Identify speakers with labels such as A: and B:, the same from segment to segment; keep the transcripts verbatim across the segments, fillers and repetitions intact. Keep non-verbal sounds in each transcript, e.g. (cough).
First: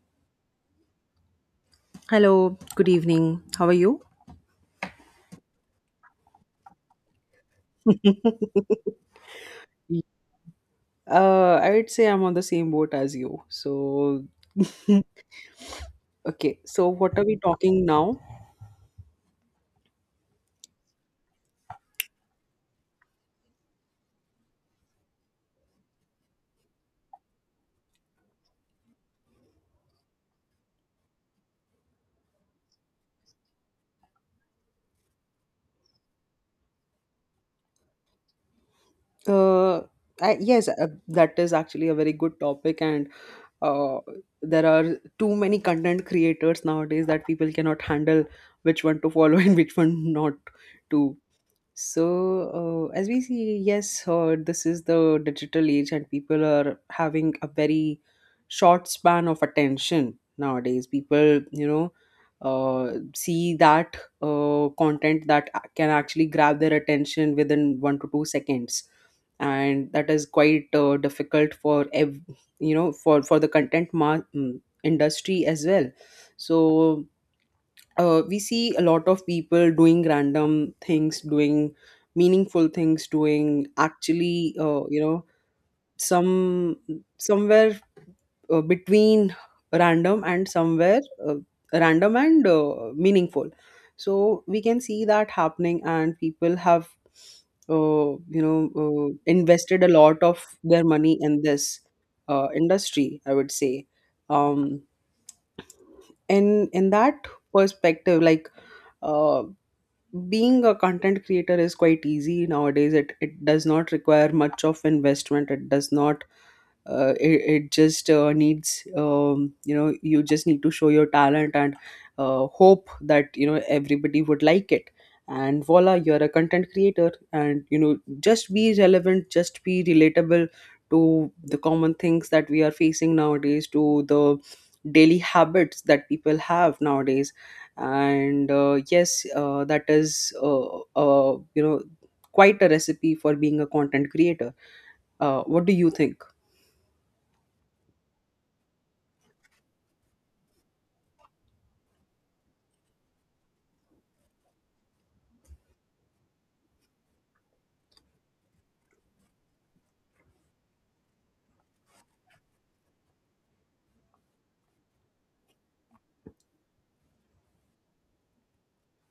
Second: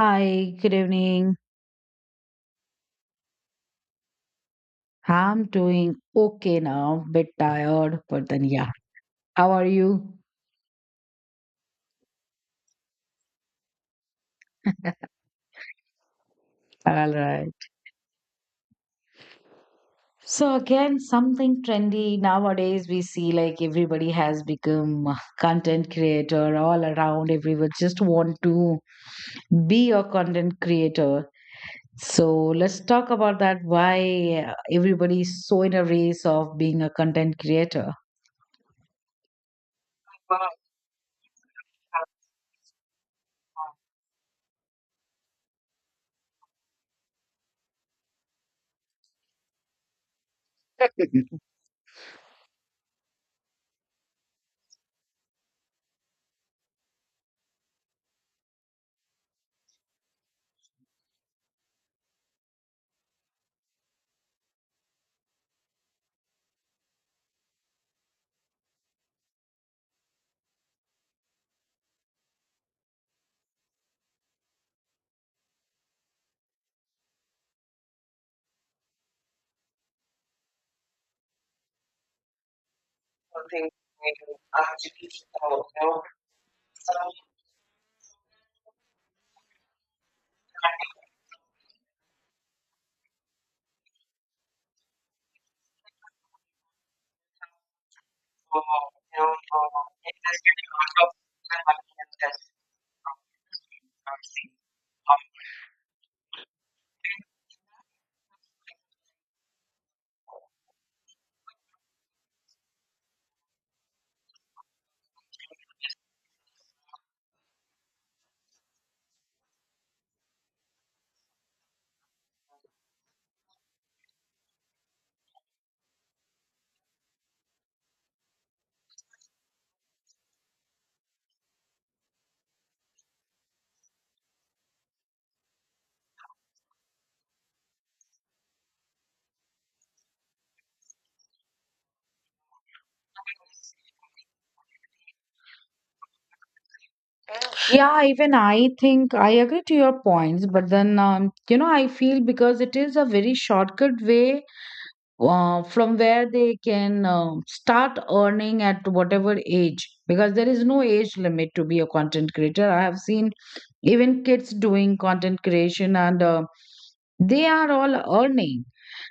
A: Hi, good evening.
B: Hello, good evening. How are you?
A: I'm doing okay now, bit tired, but then yeah. How are you?
B: Uh, I would say I'm on the same boat as you. So, (laughs)
A: (laughs)
B: okay, so
A: All
B: what are we
A: right.
B: talking now?
A: So again, something trendy nowadays we see like everybody has become a content creator all around. Everyone just want to be a content creator. So let's talk about that why uh, everybody is so in a race of being a content creator.
B: Uh, I, yes, uh, that is actually a very good topic, and uh, there are too many content creators nowadays that people cannot handle which one to follow (laughs) and which one not to.
A: (laughs)
B: So, uh, as we see, yes, uh, this is the digital age, and people are having a very short span of attention nowadays. People, you know, uh, see that uh, content that a- can actually grab their attention within one to two seconds, and that is quite uh, difficult for ev- you know for for the content ma- mm, industry as well. So, uh, we see a lot of people doing random things, doing meaningful things, doing actually, uh, you know some somewhere uh, between random and somewhere, uh, random and uh, meaningful. So we can see that happening, and people have uh, you know uh, invested a lot of their money in this uh, industry, I would say. um in in that perspective, like, uh, being a content creator is quite easy nowadays. It it does not require much of investment. It does not, uh, it, it just uh, needs, um, you know you just need to show your talent and uh, hope that, you know, everybody would like it. And voila, you're a content creator. And you know, just be relevant, just be relatable to the common things that we are facing nowadays, to the daily habits that people have nowadays. And uh, yes, uh, that is uh, uh, you know quite a recipe for being a content creator. Uh, what do you think?
A: Yeah, even I think I agree to your points, but then um, you know I feel because it is a very shortcut way uh, from where they can um start earning at whatever age because there is no age limit to be a content creator. I have seen even kids doing content creation and uh, they are all earning.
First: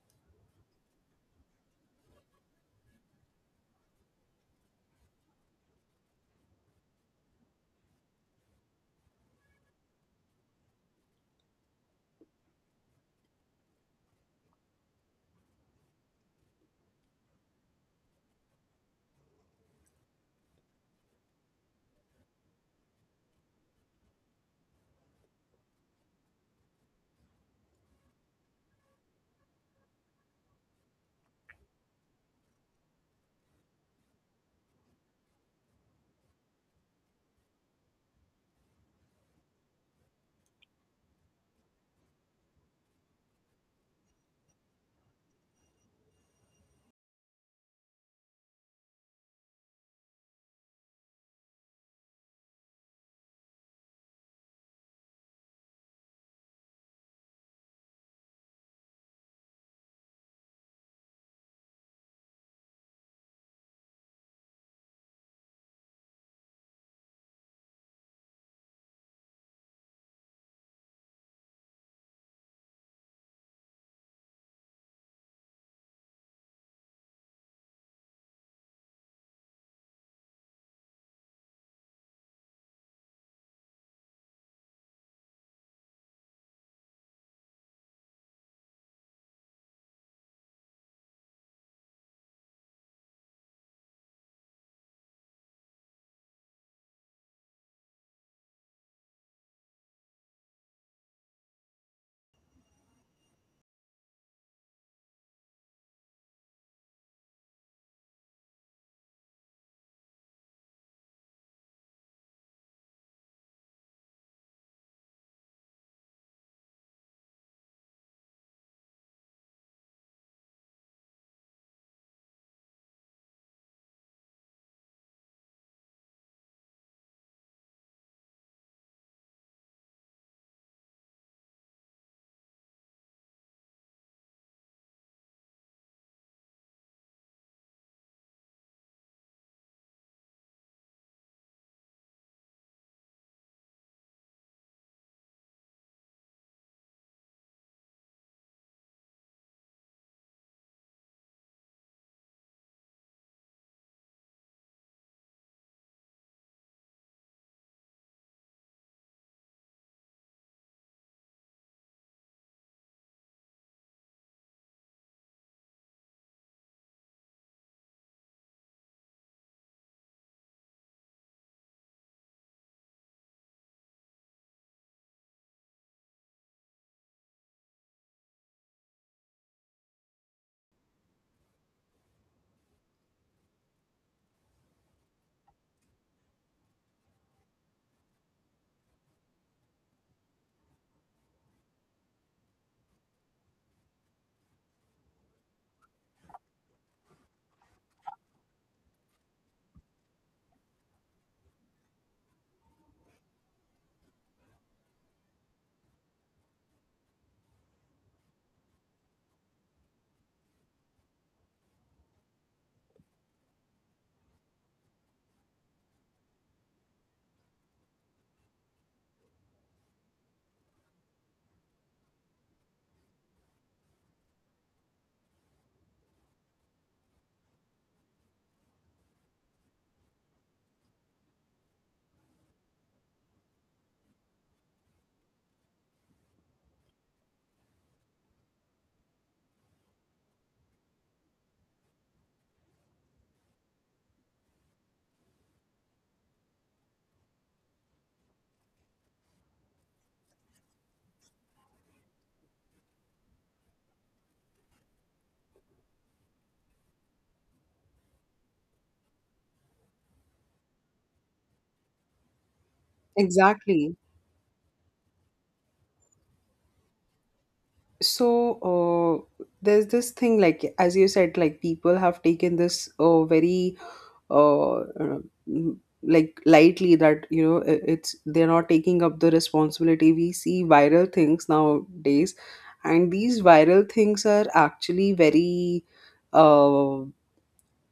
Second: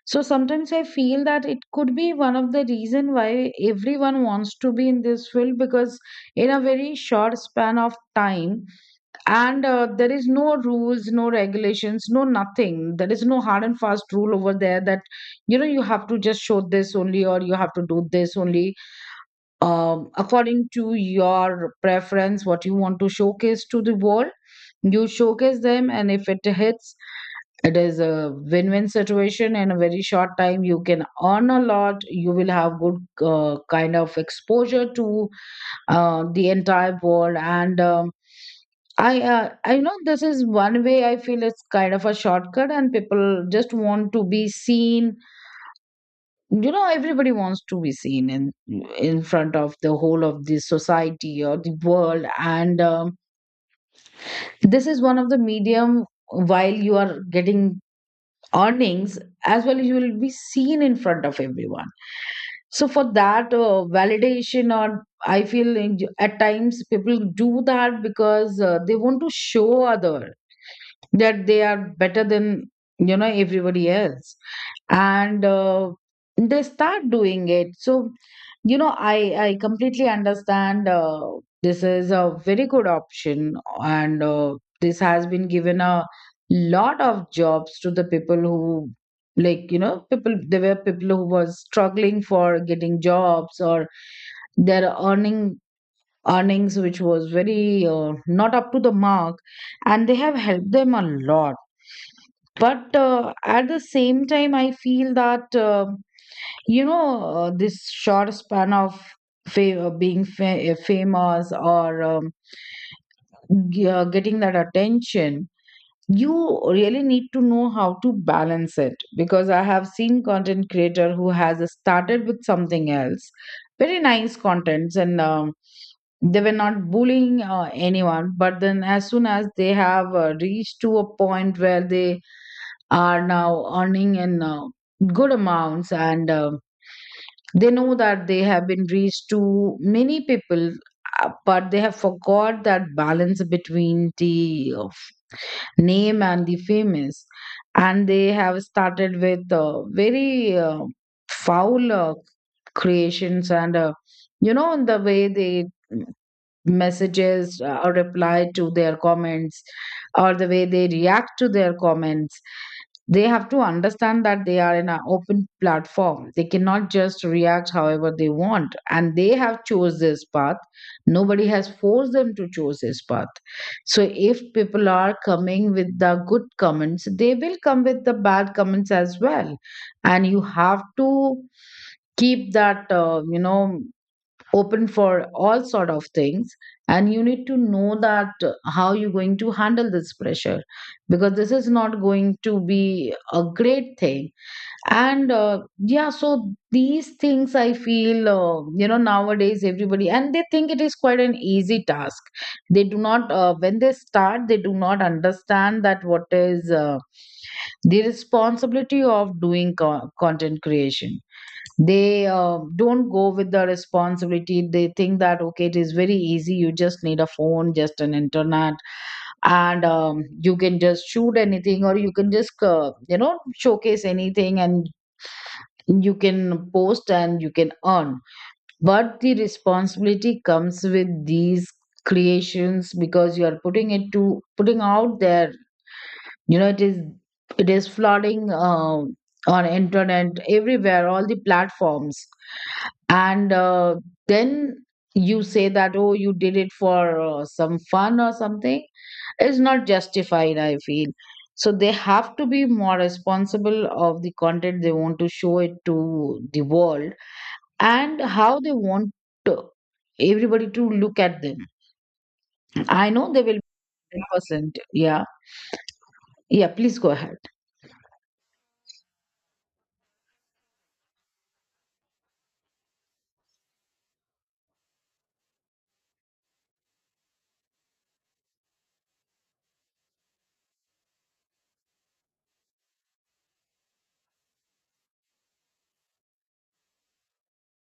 A: So sometimes I feel that it could be one of the reason why everyone wants to be in this field because in a very short span of time and uh, there is no rules, no regulations, no nothing. There is no hard and fast rule over there that you know you have to just show this only or you have to do this only. Um, according to your preference, what you want to showcase to the world, you showcase them, and if it hits, it is a win-win situation. In a very short time you can earn a lot, you will have good uh, kind of exposure to um, the entire world, and um, I, uh, I know this is one way. I feel it's kind of a shortcut, and people just want to be seen. You know, everybody wants to be seen in in front of the whole of the society or the world, and um, this is one of the medium. While you are getting earnings as well, you will be seen in front of everyone. So for that uh, validation, or I feel in- at times people do that because uh, they want to show other that they are better than, you know, everybody else, and uh, they start doing it. So you know, i i completely understand uh, this is a very good option, and uh, this has been given a lot of jobs to the people who, like you know, people, there were people who was struggling for getting jobs, or they're earning, earnings which was very uh, not up to the mark, and they have helped them a lot. But uh, at the same time I feel that uh, you know uh, this short span of fa- uh, being fa- uh, famous, or um, g- uh, getting that attention, you really need to know how to balance it, because I have seen content creator who has started with something else, very nice contents, and um, they were not bullying uh, anyone. But then as soon as they have uh, reached to a point where they are now earning in uh, good amounts, and um they know that they have been reached to many people. Uh, but they have forgot that balance between the uh, name and the famous, and they have started with uh, very uh, foul uh, creations, and uh, you know the way they messages uh, or reply to their comments, or the way they react to their comments. They have to understand that they are in an open platform. They cannot just react however they want, and they have chose this path. Nobody has forced them to choose this path. So if people are coming with the good comments, they will come with the bad comments as well, and you have to keep that uh, you know open for all sort of things, and you need to know that uh, how you're going to handle this pressure, because this is not going to be a great thing. And uh, Yeah. So these things I feel, uh, you know nowadays everybody and they think it is quite an easy task. They do not, uh, when they start they do not understand that what is uh, the responsibility of doing co- content creation. They uh, don't go with the responsibility. They think that okay, it is very easy, you just need a phone, just an internet, and um, you can just shoot anything, or you can just uh, you know showcase anything and you can post and you can earn. But the responsibility comes with these creations, because you are putting it to putting out there. You know, it is, it is flooding um, on internet everywhere, all the platforms, and uh, then you say that oh, you did it for uh, some fun or something. It's not justified, I feel. So they have to be more responsible of the content they want to show it to the world, and how they want to- everybody to look at them. I know they will be
B: Exactly.
A: one hundred percent yeah, yeah, please go ahead.
B: So, uh, there's this thing, like as you said, like people have taken this uh, very uh, uh, m-, like, lightly, that you know I- it's they're not taking up the responsibility. We see viral things nowadays, and these viral things are actually very. Uh,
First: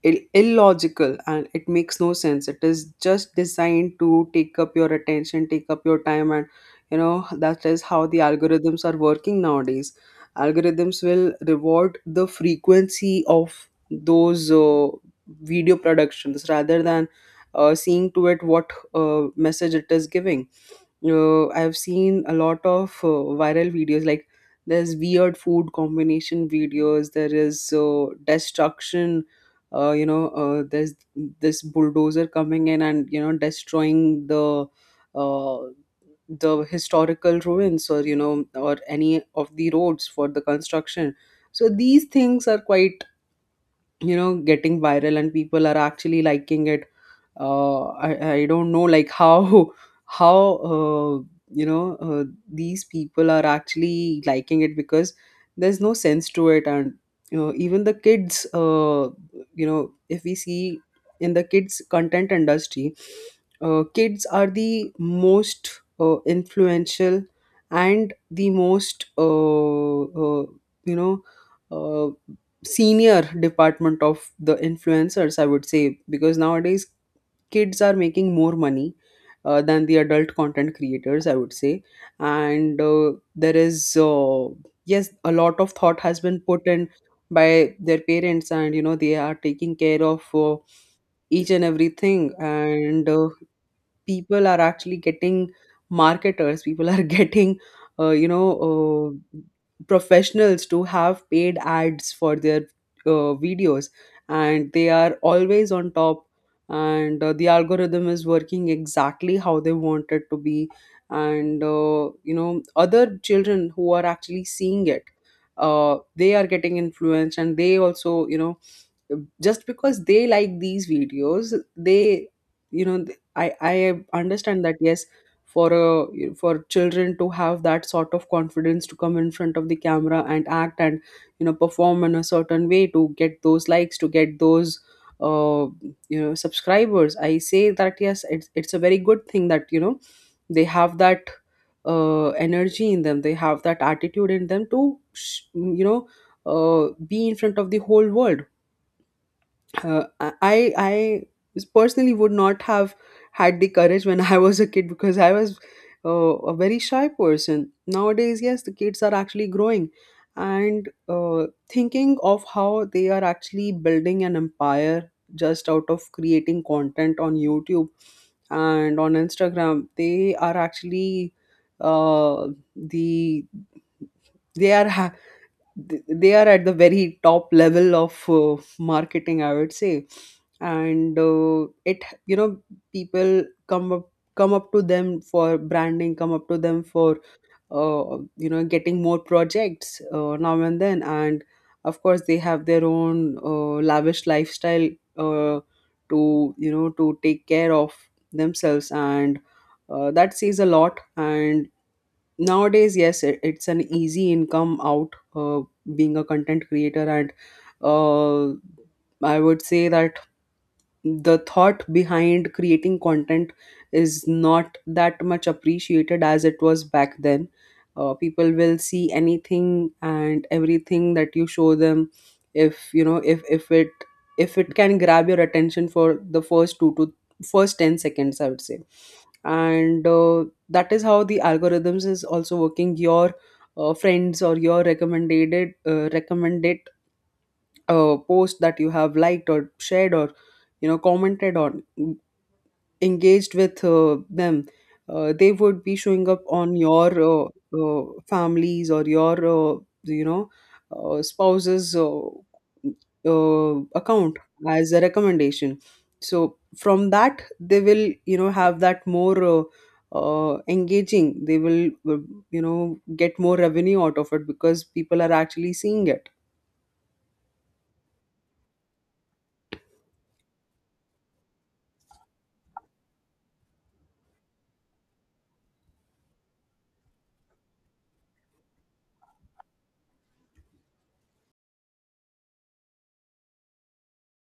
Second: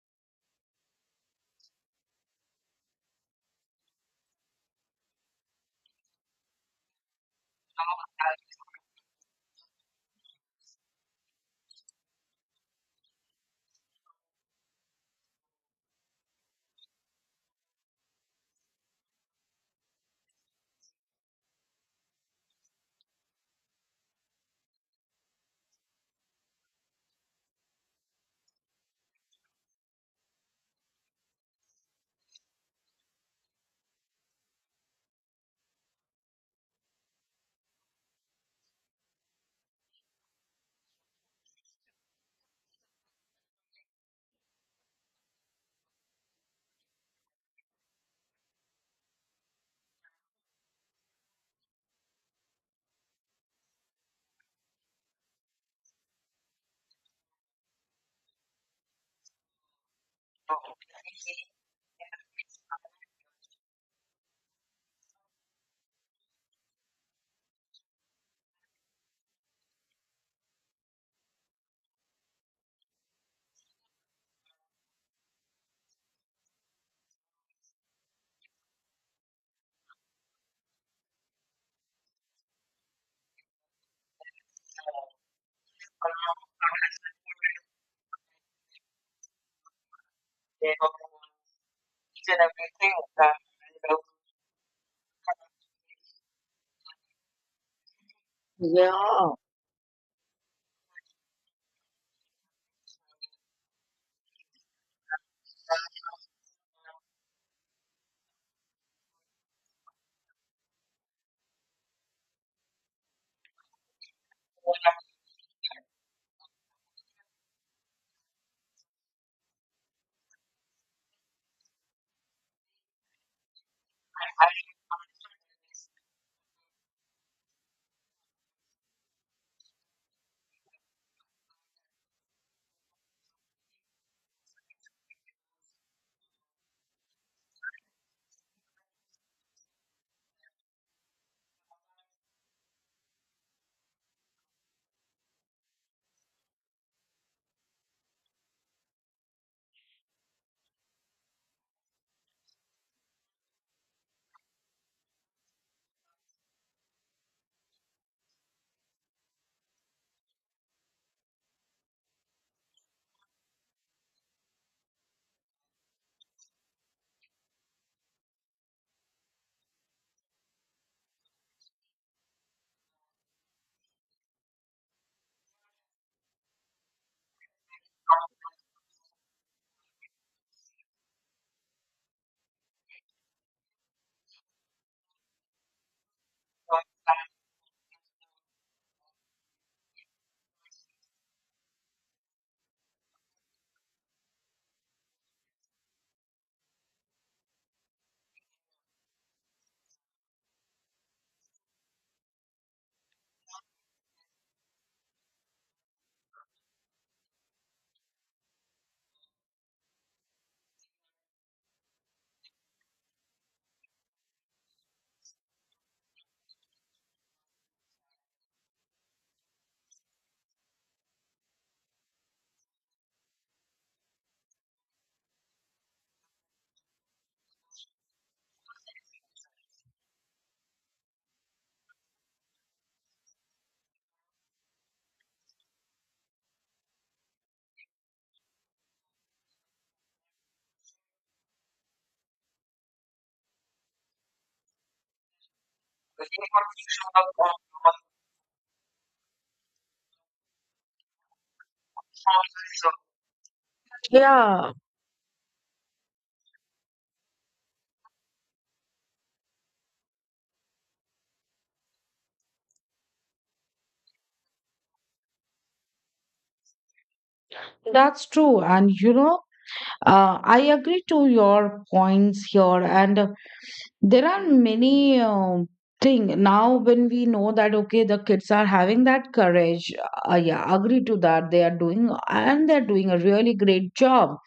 B: Ill- illogical, and it makes no sense. It is just designed to take up your attention, take up your time, and you know that is how the algorithms are working nowadays. Algorithms will reward the frequency of those uh, video productions rather than uh, seeing to it what uh, message it is giving. uh, I've seen a lot of uh, viral videos. Like there's weird food combination videos. There is uh, destruction. Uh, you know, uh, there's this bulldozer coming in and you know destroying the uh, the historical ruins, or you know, or any of the roads for the construction. So these things are quite, you know, getting viral, and people are actually liking it. Uh, I, I don't know, like how (laughs) how, uh, you know uh, these people are actually liking it, because there's no sense to it. And you know, even the kids, uh, you know, if we see in the kids content industry, uh, kids are the most uh, influential and the most, uh, uh, you know uh, senior department of the influencers, I would say, because nowadays kids are making more money, uh, than the adult content creators, I would say. And uh, there is, uh, yes, a lot of thought has been put in by their parents, and you know they are taking care of uh, each and everything. And uh, people are actually getting marketers, people are (laughs) getting uh, you know
A: Yeah,
B: uh, professionals to have paid ads for their uh, videos, and they are always on top. And uh, the algorithm is working exactly how they want it to be. And uh, you know, other children who are actually seeing it, uh, they are getting influenced, and they also, you know, just because they like these videos, they, you know, th- i i understand that yes, for a, for children to have that sort of confidence to come in front of the camera and act and, you know, perform in a certain way to get those likes, to get those uh you know subscribers, I say that yes, it's it's a very good thing that, you know, they have that uh energy in them, they have that attitude in them to sh- you know, uh, be in front of the whole world. Uh, I I personally would not have had the courage when I was a kid because I was, uh, a very shy person. Nowadays, yes, the kids are actually growing and, uh, thinking of how they are actually building an empire just out of creating content on YouTube and on Instagram. They are actually, uh, the they are ha- th- they are at the very top level of uh, marketing, I would say. And uh, it you know, people come up, come up to them for branding, come up to them for, uh, you know, getting more projects uh, now and then. And of course they have their own uh, lavish lifestyle, uh, to, you know, to take care of themselves. And uh, that says a lot. And nowadays, yes, it, it's an easy income out, uh, being a content creator. And, uh, I would say that the thought behind creating content is not that much appreciated as it was back then. Uh, people will see anything and everything that you show them, if you know, if if it, if it can grab your attention for the first two to first ten seconds, I would say. And uh, that is how the algorithms is also working. Your uh, friends or your recommended, uh, recommended uh, post that you have liked or shared or, you know, commented on, en- engaged with, uh, them, uh, they would be showing up on your, uh, uh, families or your, uh, you know uh, spouse's, uh, uh, account
A: yeah.
B: as a recommendation. So from that they will, you know, have that more, uh, uh, engaging, they will, uh, you know, get more revenue out of it because people are actually seeing it.
A: That's true. And you know, uh, I agree to your points here. And uh, There are many um thing now, when we know that, okay, the kids are having that courage. Uh, yeah, agree to that. They are doing, and they're doing a really great job.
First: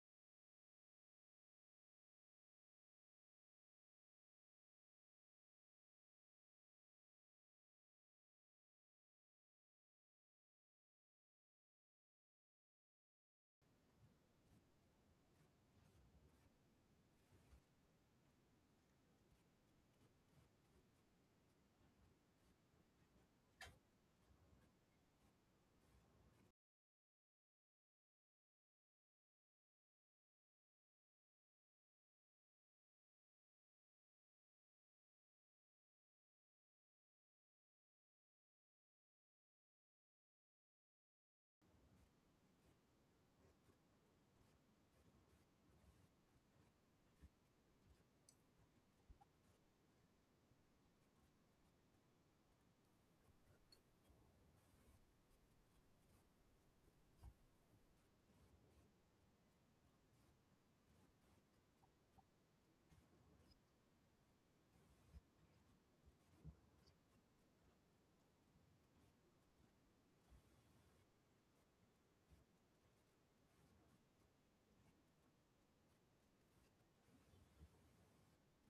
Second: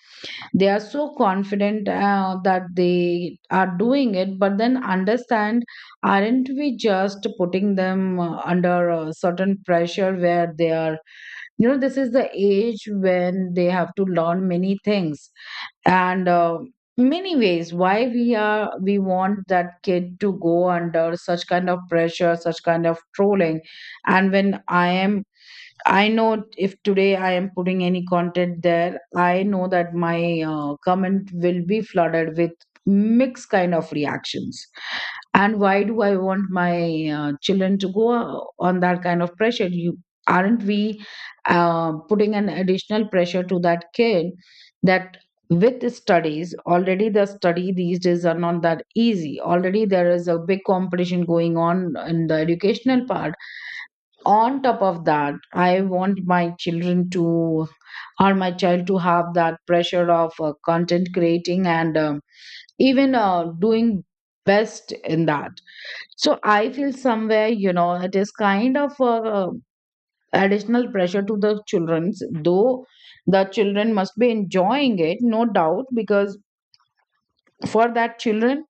A: They are so confident uh, that they are doing it. But then understand, aren't we just putting them uh, under a certain pressure, where they are, you know, this is the age when they have to learn many things, and uh, many ways. Why we are, we want that kid to go under such kind of pressure, such kind of trolling. And when I am, I know if today I am putting any content there, I know that my uh, comment will be flooded with mixed kind of reactions. And why do I want my uh, children to go uh, on that kind of pressure? You, aren't we uh, putting an additional pressure to that kid, that with studies already, the study these days are not that easy, already there is a big competition going on in the educational part. On top of that, I want my children to, or my child to have that pressure of uh, content creating, and um, even uh, doing best in that. So I feel somewhere, you know, it is kind of a, uh, additional pressure to the children's. Though the children must be enjoying it, no doubt, because for that children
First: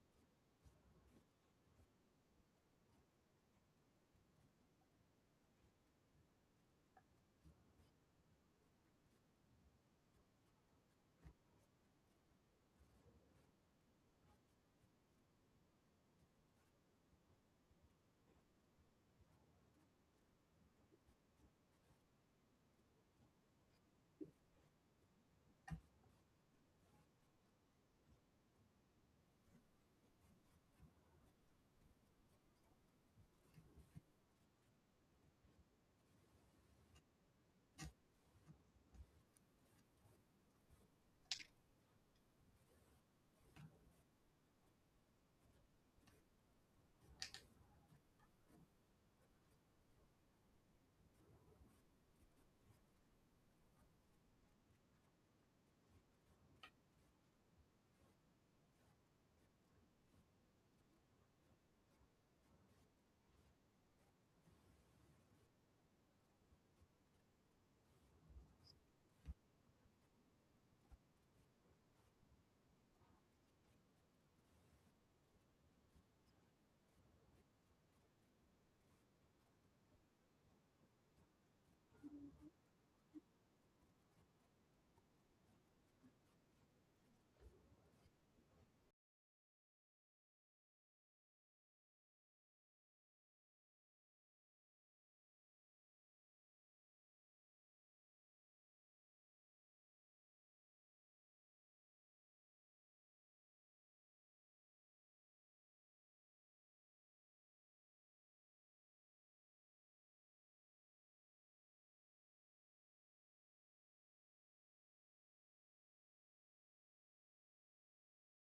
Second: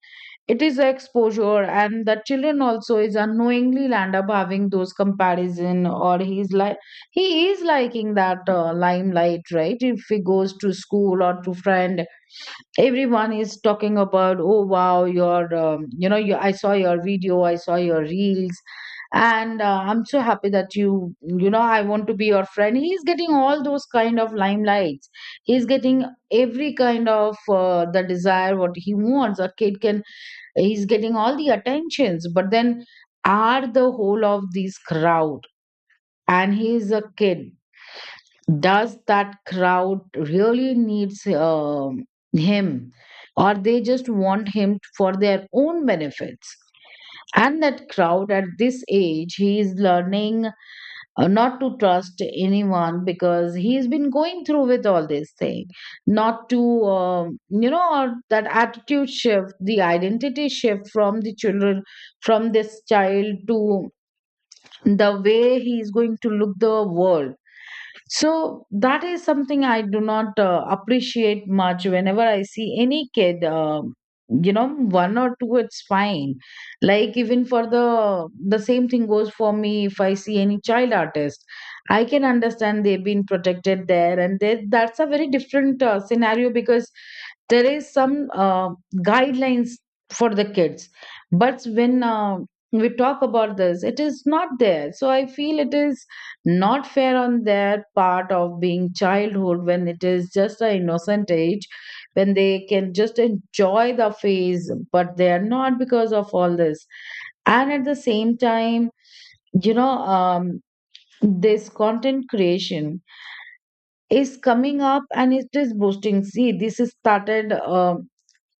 A: it is a exposure, and the children also is unknowingly land up having those comparison, or he's like, he is liking that uh, limelight, right? If he goes to school or to friend, everyone is talking about oh wow, your um, you know you, I saw your video, I saw your reels, and uh, I'm so happy that you you know, I want to be your friend. He's getting all those kind of limelights. He's getting every kind of uh, the desire what he wants, a kid can. He's getting all the attentions. But then, are the whole of this crowd, and he is a kid, does that crowd really needs um, him, or they just want him for their own benefits? And that crowd at this age, he is learning uh, not to trust anyone, because he's been going through with all this thing. Not to um, you know or that attitude shift, the identity shift from the children, from this child to the way he's going to look the world. So that is something I do not uh, appreciate much, whenever I see any kid. Um, you know, one or two it's fine, like even for the the same thing goes for me. If I see any child artist, I can understand they've been protected there, and they, that's a very different uh, scenario, because there is some uh, guidelines for the kids. But when uh, we talk about this, it is not there. So I feel it is not fair on their part of being childhood, when it is just an innocent age, when they can just enjoy the phase, but they are not, because of all this. And at the same time, you know, um, this content creation is coming up and it is boosting. See, this is started um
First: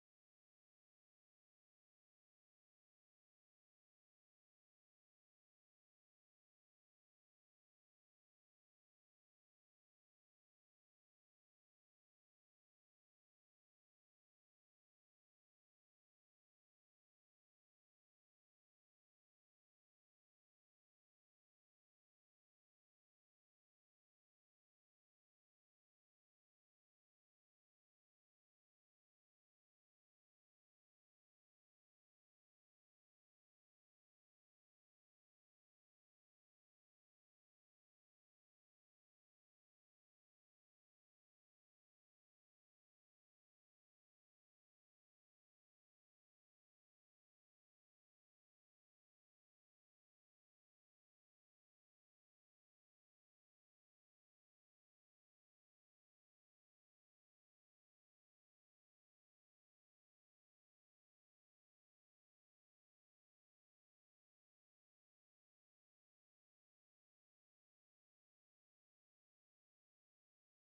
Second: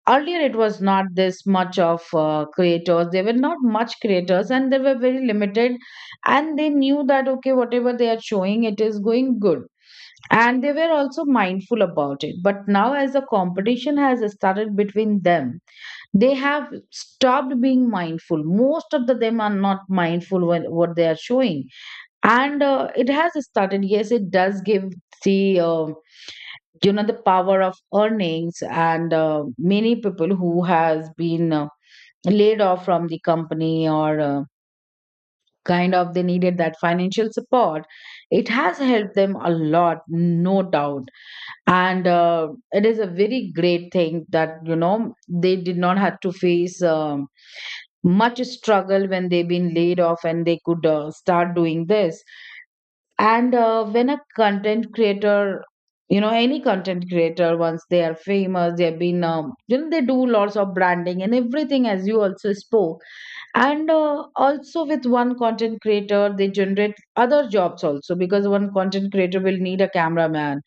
A: earlier, it was not this much of uh, creators, there were not much creators, and they were very limited, and they knew that okay, whatever they are showing it is going good, and they were also mindful about it. But now as the competition has started between them, they have stopped being mindful. Most of the them are not mindful when what they are showing, and uh, it has started. Yes, it does give the uh, you know the power of earnings, and uh, many people who has been uh, laid off from the company, or uh, kind of they needed that financial support, it has helped them a lot, no doubt. And uh, it is a very great thing that you know, they did not have to face um, much struggle when they've been laid off, and they could uh, start doing This. And uh, when a content creator, you know, any content creator, once they are famous, they've been, um, you know, they do lots of branding and everything, as you also spoke. And uh, also with one content creator, they generate other jobs also, because one content creator will need a cameraman.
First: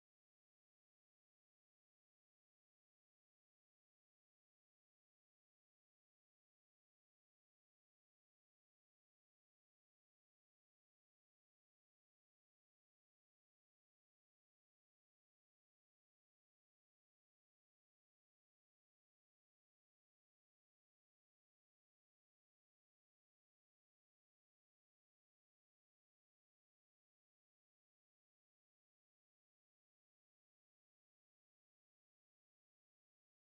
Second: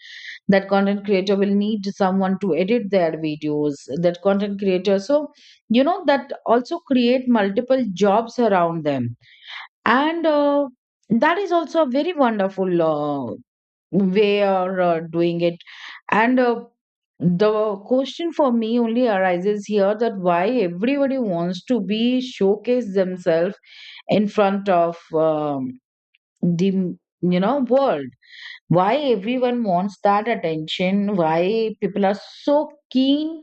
A: That content creator will need someone to edit their videos. That content creator, so you know, that also create multiple jobs around them. And uh, that is also a very wonderful uh, way or uh, doing it. And uh, the question for me only arises here, that why everybody wants to be showcase themselves in front of um, the you know world. Why everyone wants that attention, why people are so keen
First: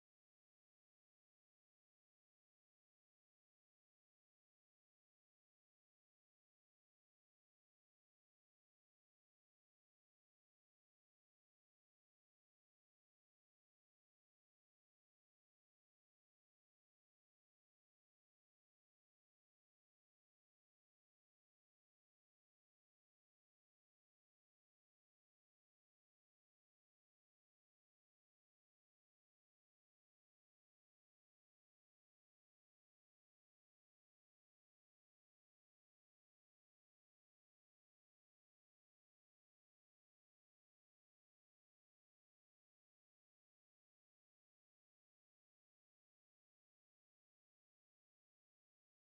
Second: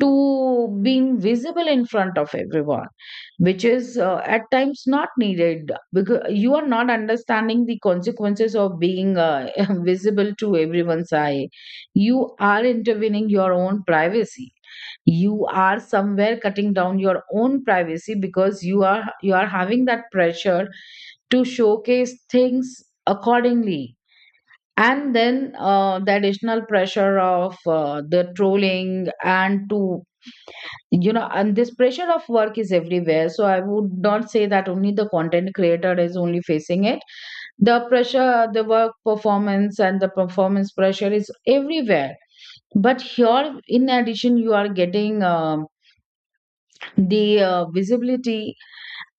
A: to being visible in front of everyone, which is uh, at times not needed, because you are not understanding the consequences of being uh, (laughs) visible to everyone's eye. You are intervening your own privacy, you are somewhere cutting down your own privacy, because you are you are having that pressure to showcase things accordingly. And then uh, the additional pressure of uh, the trolling and to you know and this pressure of work is everywhere. So I would not say that only the content creator is only facing it. The pressure, the work performance and the performance pressure is everywhere, but here in addition you are getting um, the uh, visibility.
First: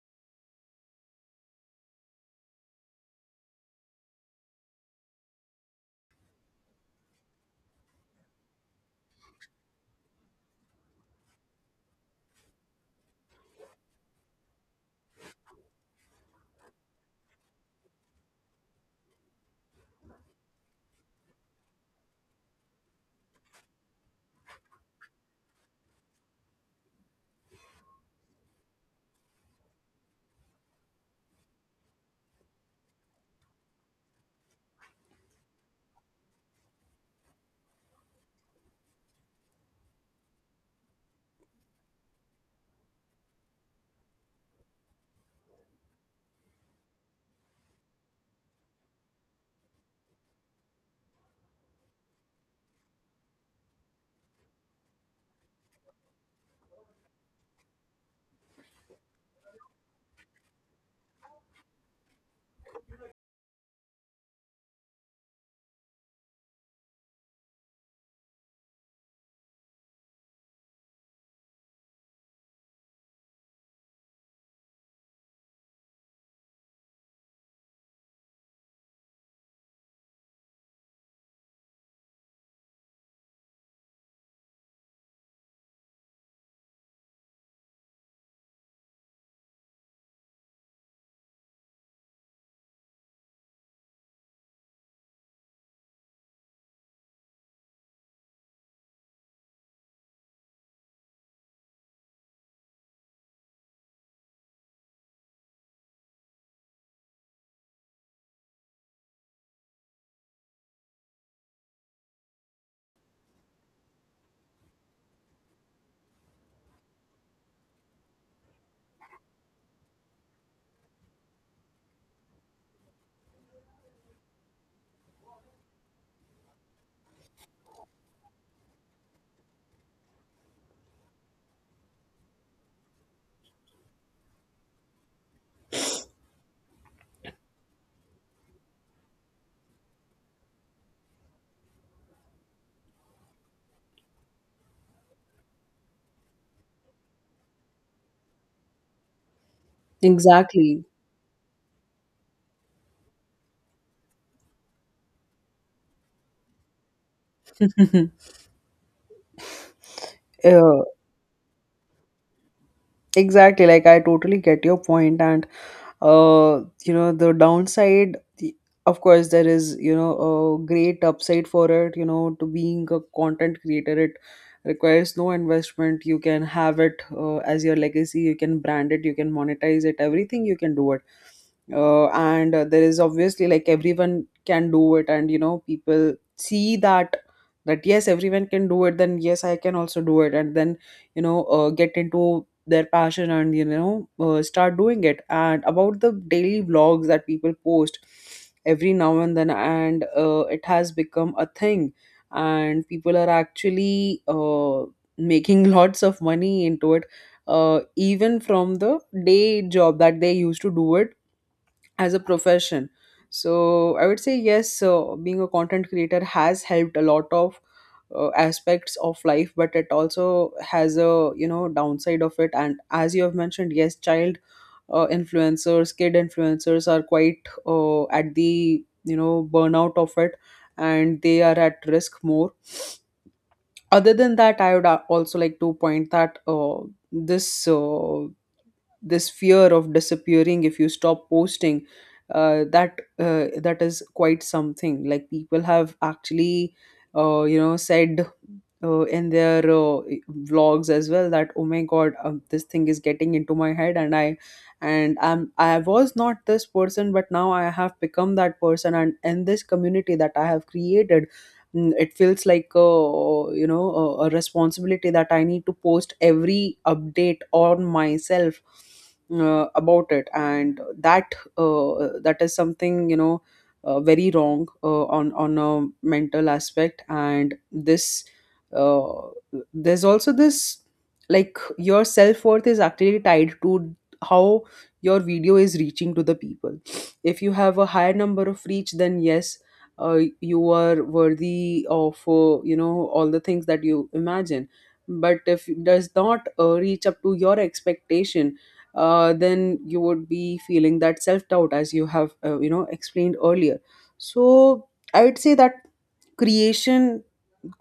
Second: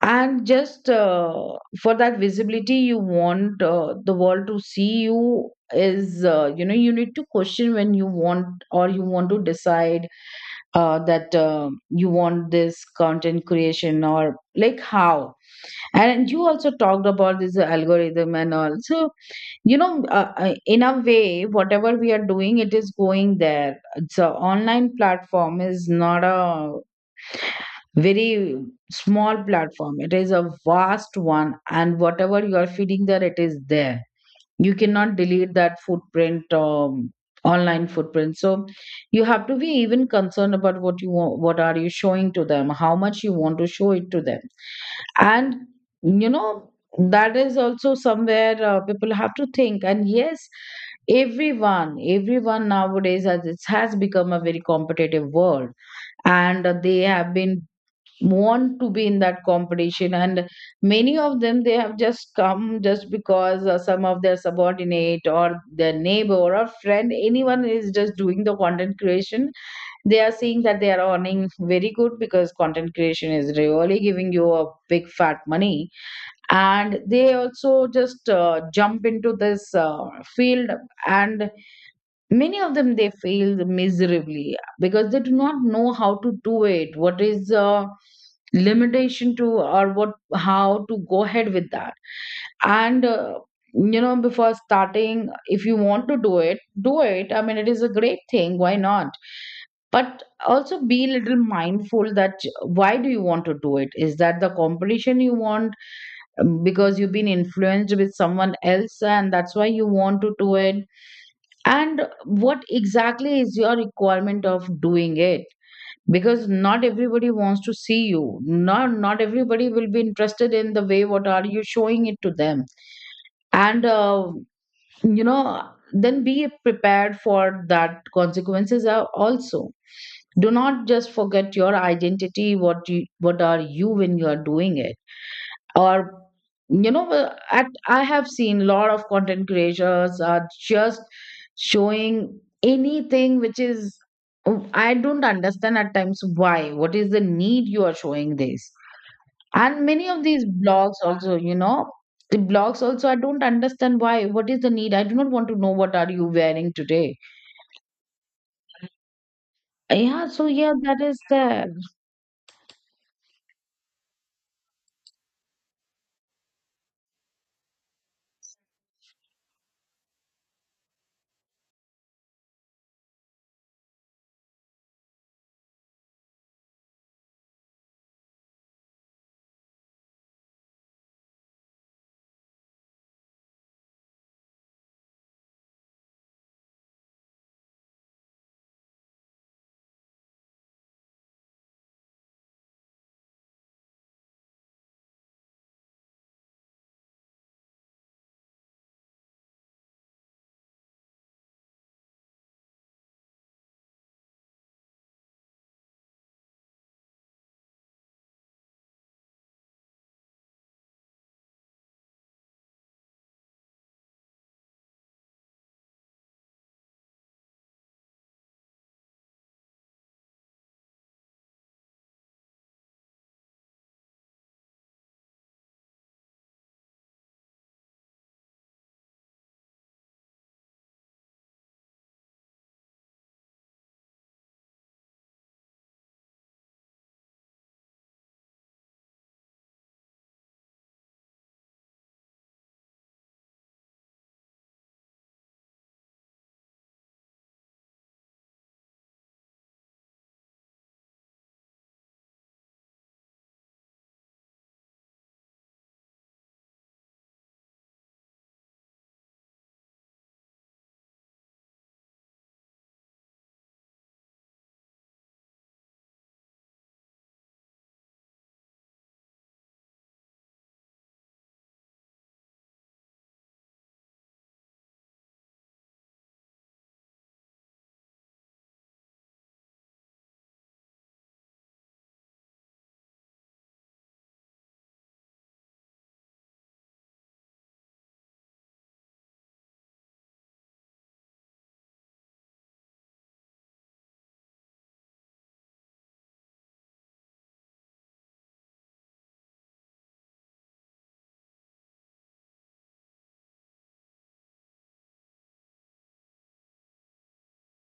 A: And just uh, for that visibility you want uh, the world to see you, is uh, you know you need to question when you want, or you want to decide uh, that um you want this content creation, or like how. And you also talked about this algorithm and all. So you know uh, uh, in a way, whatever we are doing, it is going there. So online platform is not a very small platform, it is a vast one, and whatever you are feeding there, it is there. You cannot delete that footprint, um, online footprint. So you have to be even concerned about what you want, what are you showing to them, how much you want to show it to them. And you know that is also somewhere uh, people have to think. And yes, everyone everyone nowadays, as it has become a very competitive world, and they have been want to be in that competition. And many of them, they have just come just because uh, some of their subordinate or their neighbor or friend, anyone is just doing the content creation. They are seeing that they are earning very good, because content creation is really giving you a big fat money, and they also just uh, jump into this uh, field. And many of them they fail miserably, because they do not know how to do it, what is the limitation to, or what, how to go ahead with that. And uh, you know before starting, if you want to do it, do it. I mean, it is a great thing, why not? But also be a little mindful that why do you want to do it. Is that the competition you want, um, because you've been influenced with someone else, and that's why you want to do it? And what exactly is your requirement of doing it? Because not everybody wants to see you, not not everybody will be interested in the way what are you showing it to them. And uh, you know then be prepared for that, consequences are also. Do not just forget your identity, what you, what are you when you are doing it. Or you know well, at I have seen a lot of content creators are just showing anything which is, oh, I don't understand at times why, what is the need you are showing this. And many of these
B: Exactly.
A: blogs also, you know, the blogs also, I don't understand why, what is the need. I do not want to know what are you wearing today.
B: (laughs)
A: Yeah, so yeah,
B: uh,
A: that is there.
B: Exactly, like I totally get your point. And, uh, you know, the downside. The, of course, there is, you know, a great upside for it. You know, to being a content creator, it requires no investment. You can have it uh, as your legacy. You can brand it. You can monetize it. Everything you can do it. Uh, and uh, there is obviously, like, everyone can do it, and you know people see that, that yes, everyone can do it, then yes, I can also do it, and then, you know, uh, get into their passion and, you know, uh, start doing it. And about the daily vlogs that people post every now and then, and uh, it has become a thing, and people are actually, uh, making (laughs) lots of money into it, uh, even from the day job that they used to do it as a profession. So I would say yes, so being a content creator has helped a lot of uh, aspects of life, but it also has a, you know, downside of it. And as you have mentioned, yes, child uh, influencers, kid influencers are quite uh, at the, you know, burnout of it, and they are at risk more. Other than that, I would a- also like to point that, uh, this uh, this fear of disappearing if you stop posting, uh, that uh, that is quite something, like people have actually, uh, you know said, uh, in their uh, vlogs as well, that oh my god, um, this thing is getting into my head, and I and I'm I was not this person, but now I have become that person, and in this community that I have created. Mm, it feels like a, you know, a, a responsibility that I need to post every update on myself, uh, about it. And that, uh, that is something, you know, uh, very wrong, uh, on on a mental aspect. And this, uh, there's also this, like your self-worth is actually tied to how your video is reaching to the people. If you have a higher number of reach, then yes, uh, you are worthy of, uh, you know, all the things that you imagine. But if it does not, uh, reach up to your expectation, uh, then you would be feeling that self doubt, as you have, uh, you know, explained earlier. So I would say that creation,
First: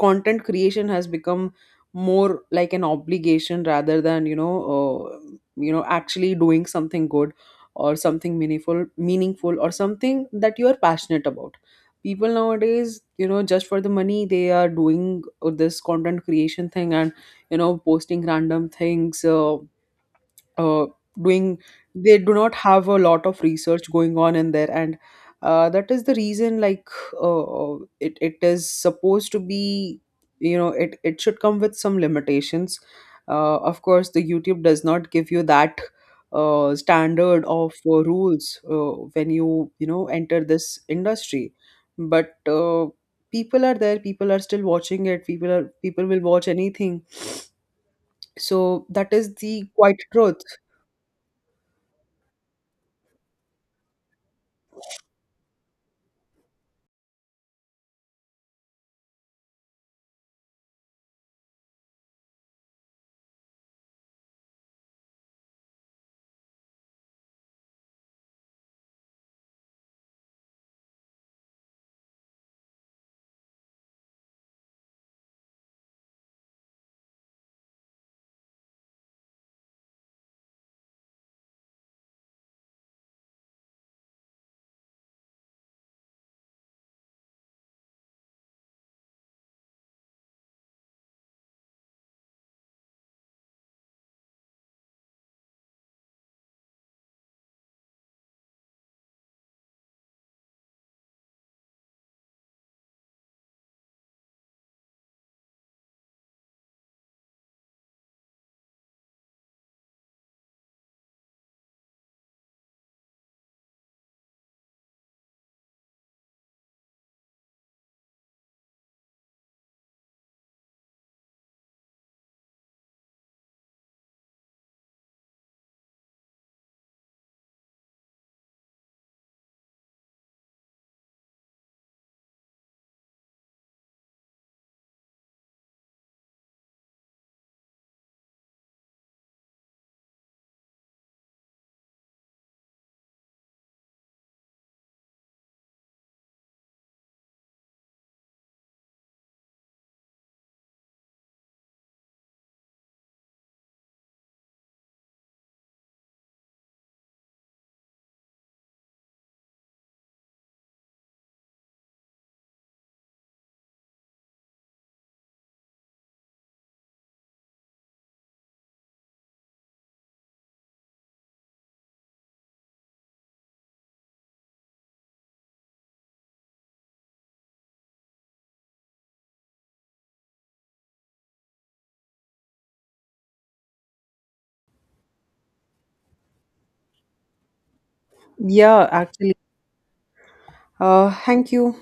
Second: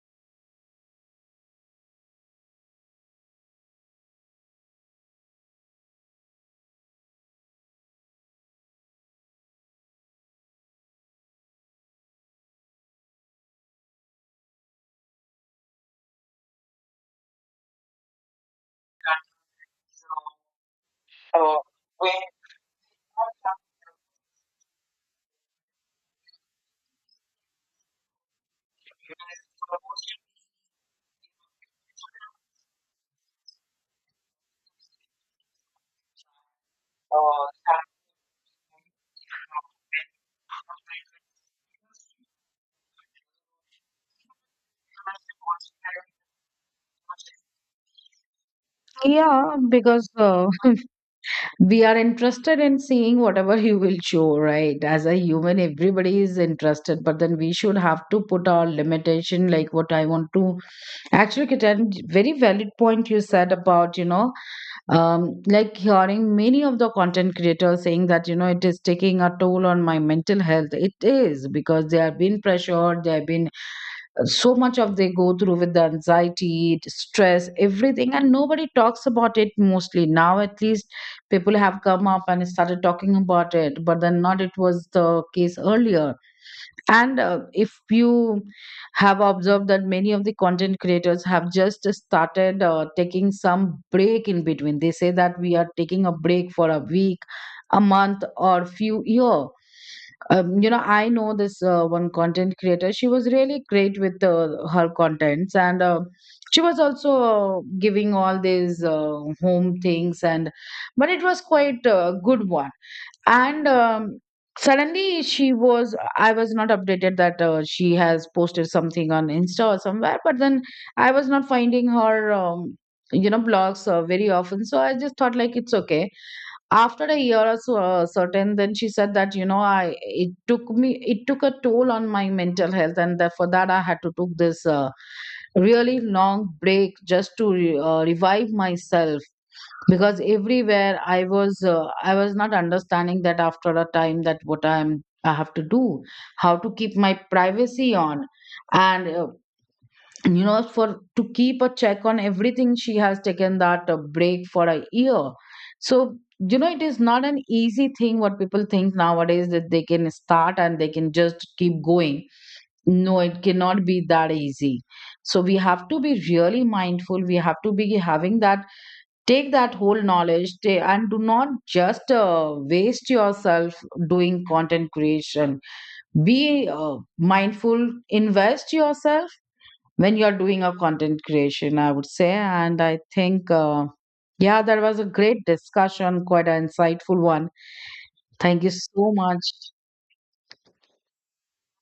B: content creation has become more like an obligation rather than, you know uh, you know, actually doing something good or something meaningful, meaningful or something that you are passionate about. People nowadays, you know, just for the money, they are doing uh, this content creation thing, and, you know, posting random things, uh, uh, doing, they do not have a lot of research going on in there. And uh, that is the reason, like, uh, uh, it, it is supposed to be, you know, it, it should come with some limitations. Uh, of course, the YouTube does not give you that uh, standard of uh, rules uh, when you you know, enter this industry. But uh, people are there, people are still watching it, people are, people will watch anything. So that is
A: Yeah,
B: the quite
A: because
B: truth.
A: uh, we are interested in seeing whatever you will show, right? As a human everybody is interested, but then we should have to put our limitation, like what I want to actually get. A very valid point you said about you know um like hearing many of the content creators saying that, you know, it is taking a toll on my mental health. It is because they have been pressured, they have been so much of, they go through with the anxiety, stress, everything, and nobody talks about it. Mostly now, at least people have come up and started talking about it, but then not, it was the case earlier. And uh, if you have observed that many of the content creators have just started uh, taking some break in between. They say that we are taking a break for a week, a month or few year. um, you know I know this uh, one content creator, she was really great with uh, her contents, and uh, she was also uh, giving all these uh, home things, and but it was quite a good one. And um, suddenly she was, I was not updated that uh, she has posted something on insta or somewhere, but then I was not finding her um, you know blogs uh, very often. So I just thought like, it's okay. After a year or so uh, certain, then she said that, you know, I, it took me, it took a toll on my mental health, and that, for that, I had to took this uh, really long break just to re- uh, revive myself. Because everywhere I was, uh, I was not understanding that after a time that what I'm, I have to do, how to keep my privacy on. And uh, you know for to keep a check on everything, she has taken that uh, break for a year. So you know it is not an easy thing what people think nowadays, that they can start and they can just keep going. No, it cannot be that easy. So we have to be really mindful, we have to be having that, take that whole knowledge ta- and do not just uh, waste yourself doing content creation. Be uh, mindful, invest yourself when you're doing a content creation, I would say. And I think uh, yeah, that was a great discussion, quite an insightful one. Thank you
B: Yeah,
A: so
B: actually.
A: much.
B: Uh, thank you.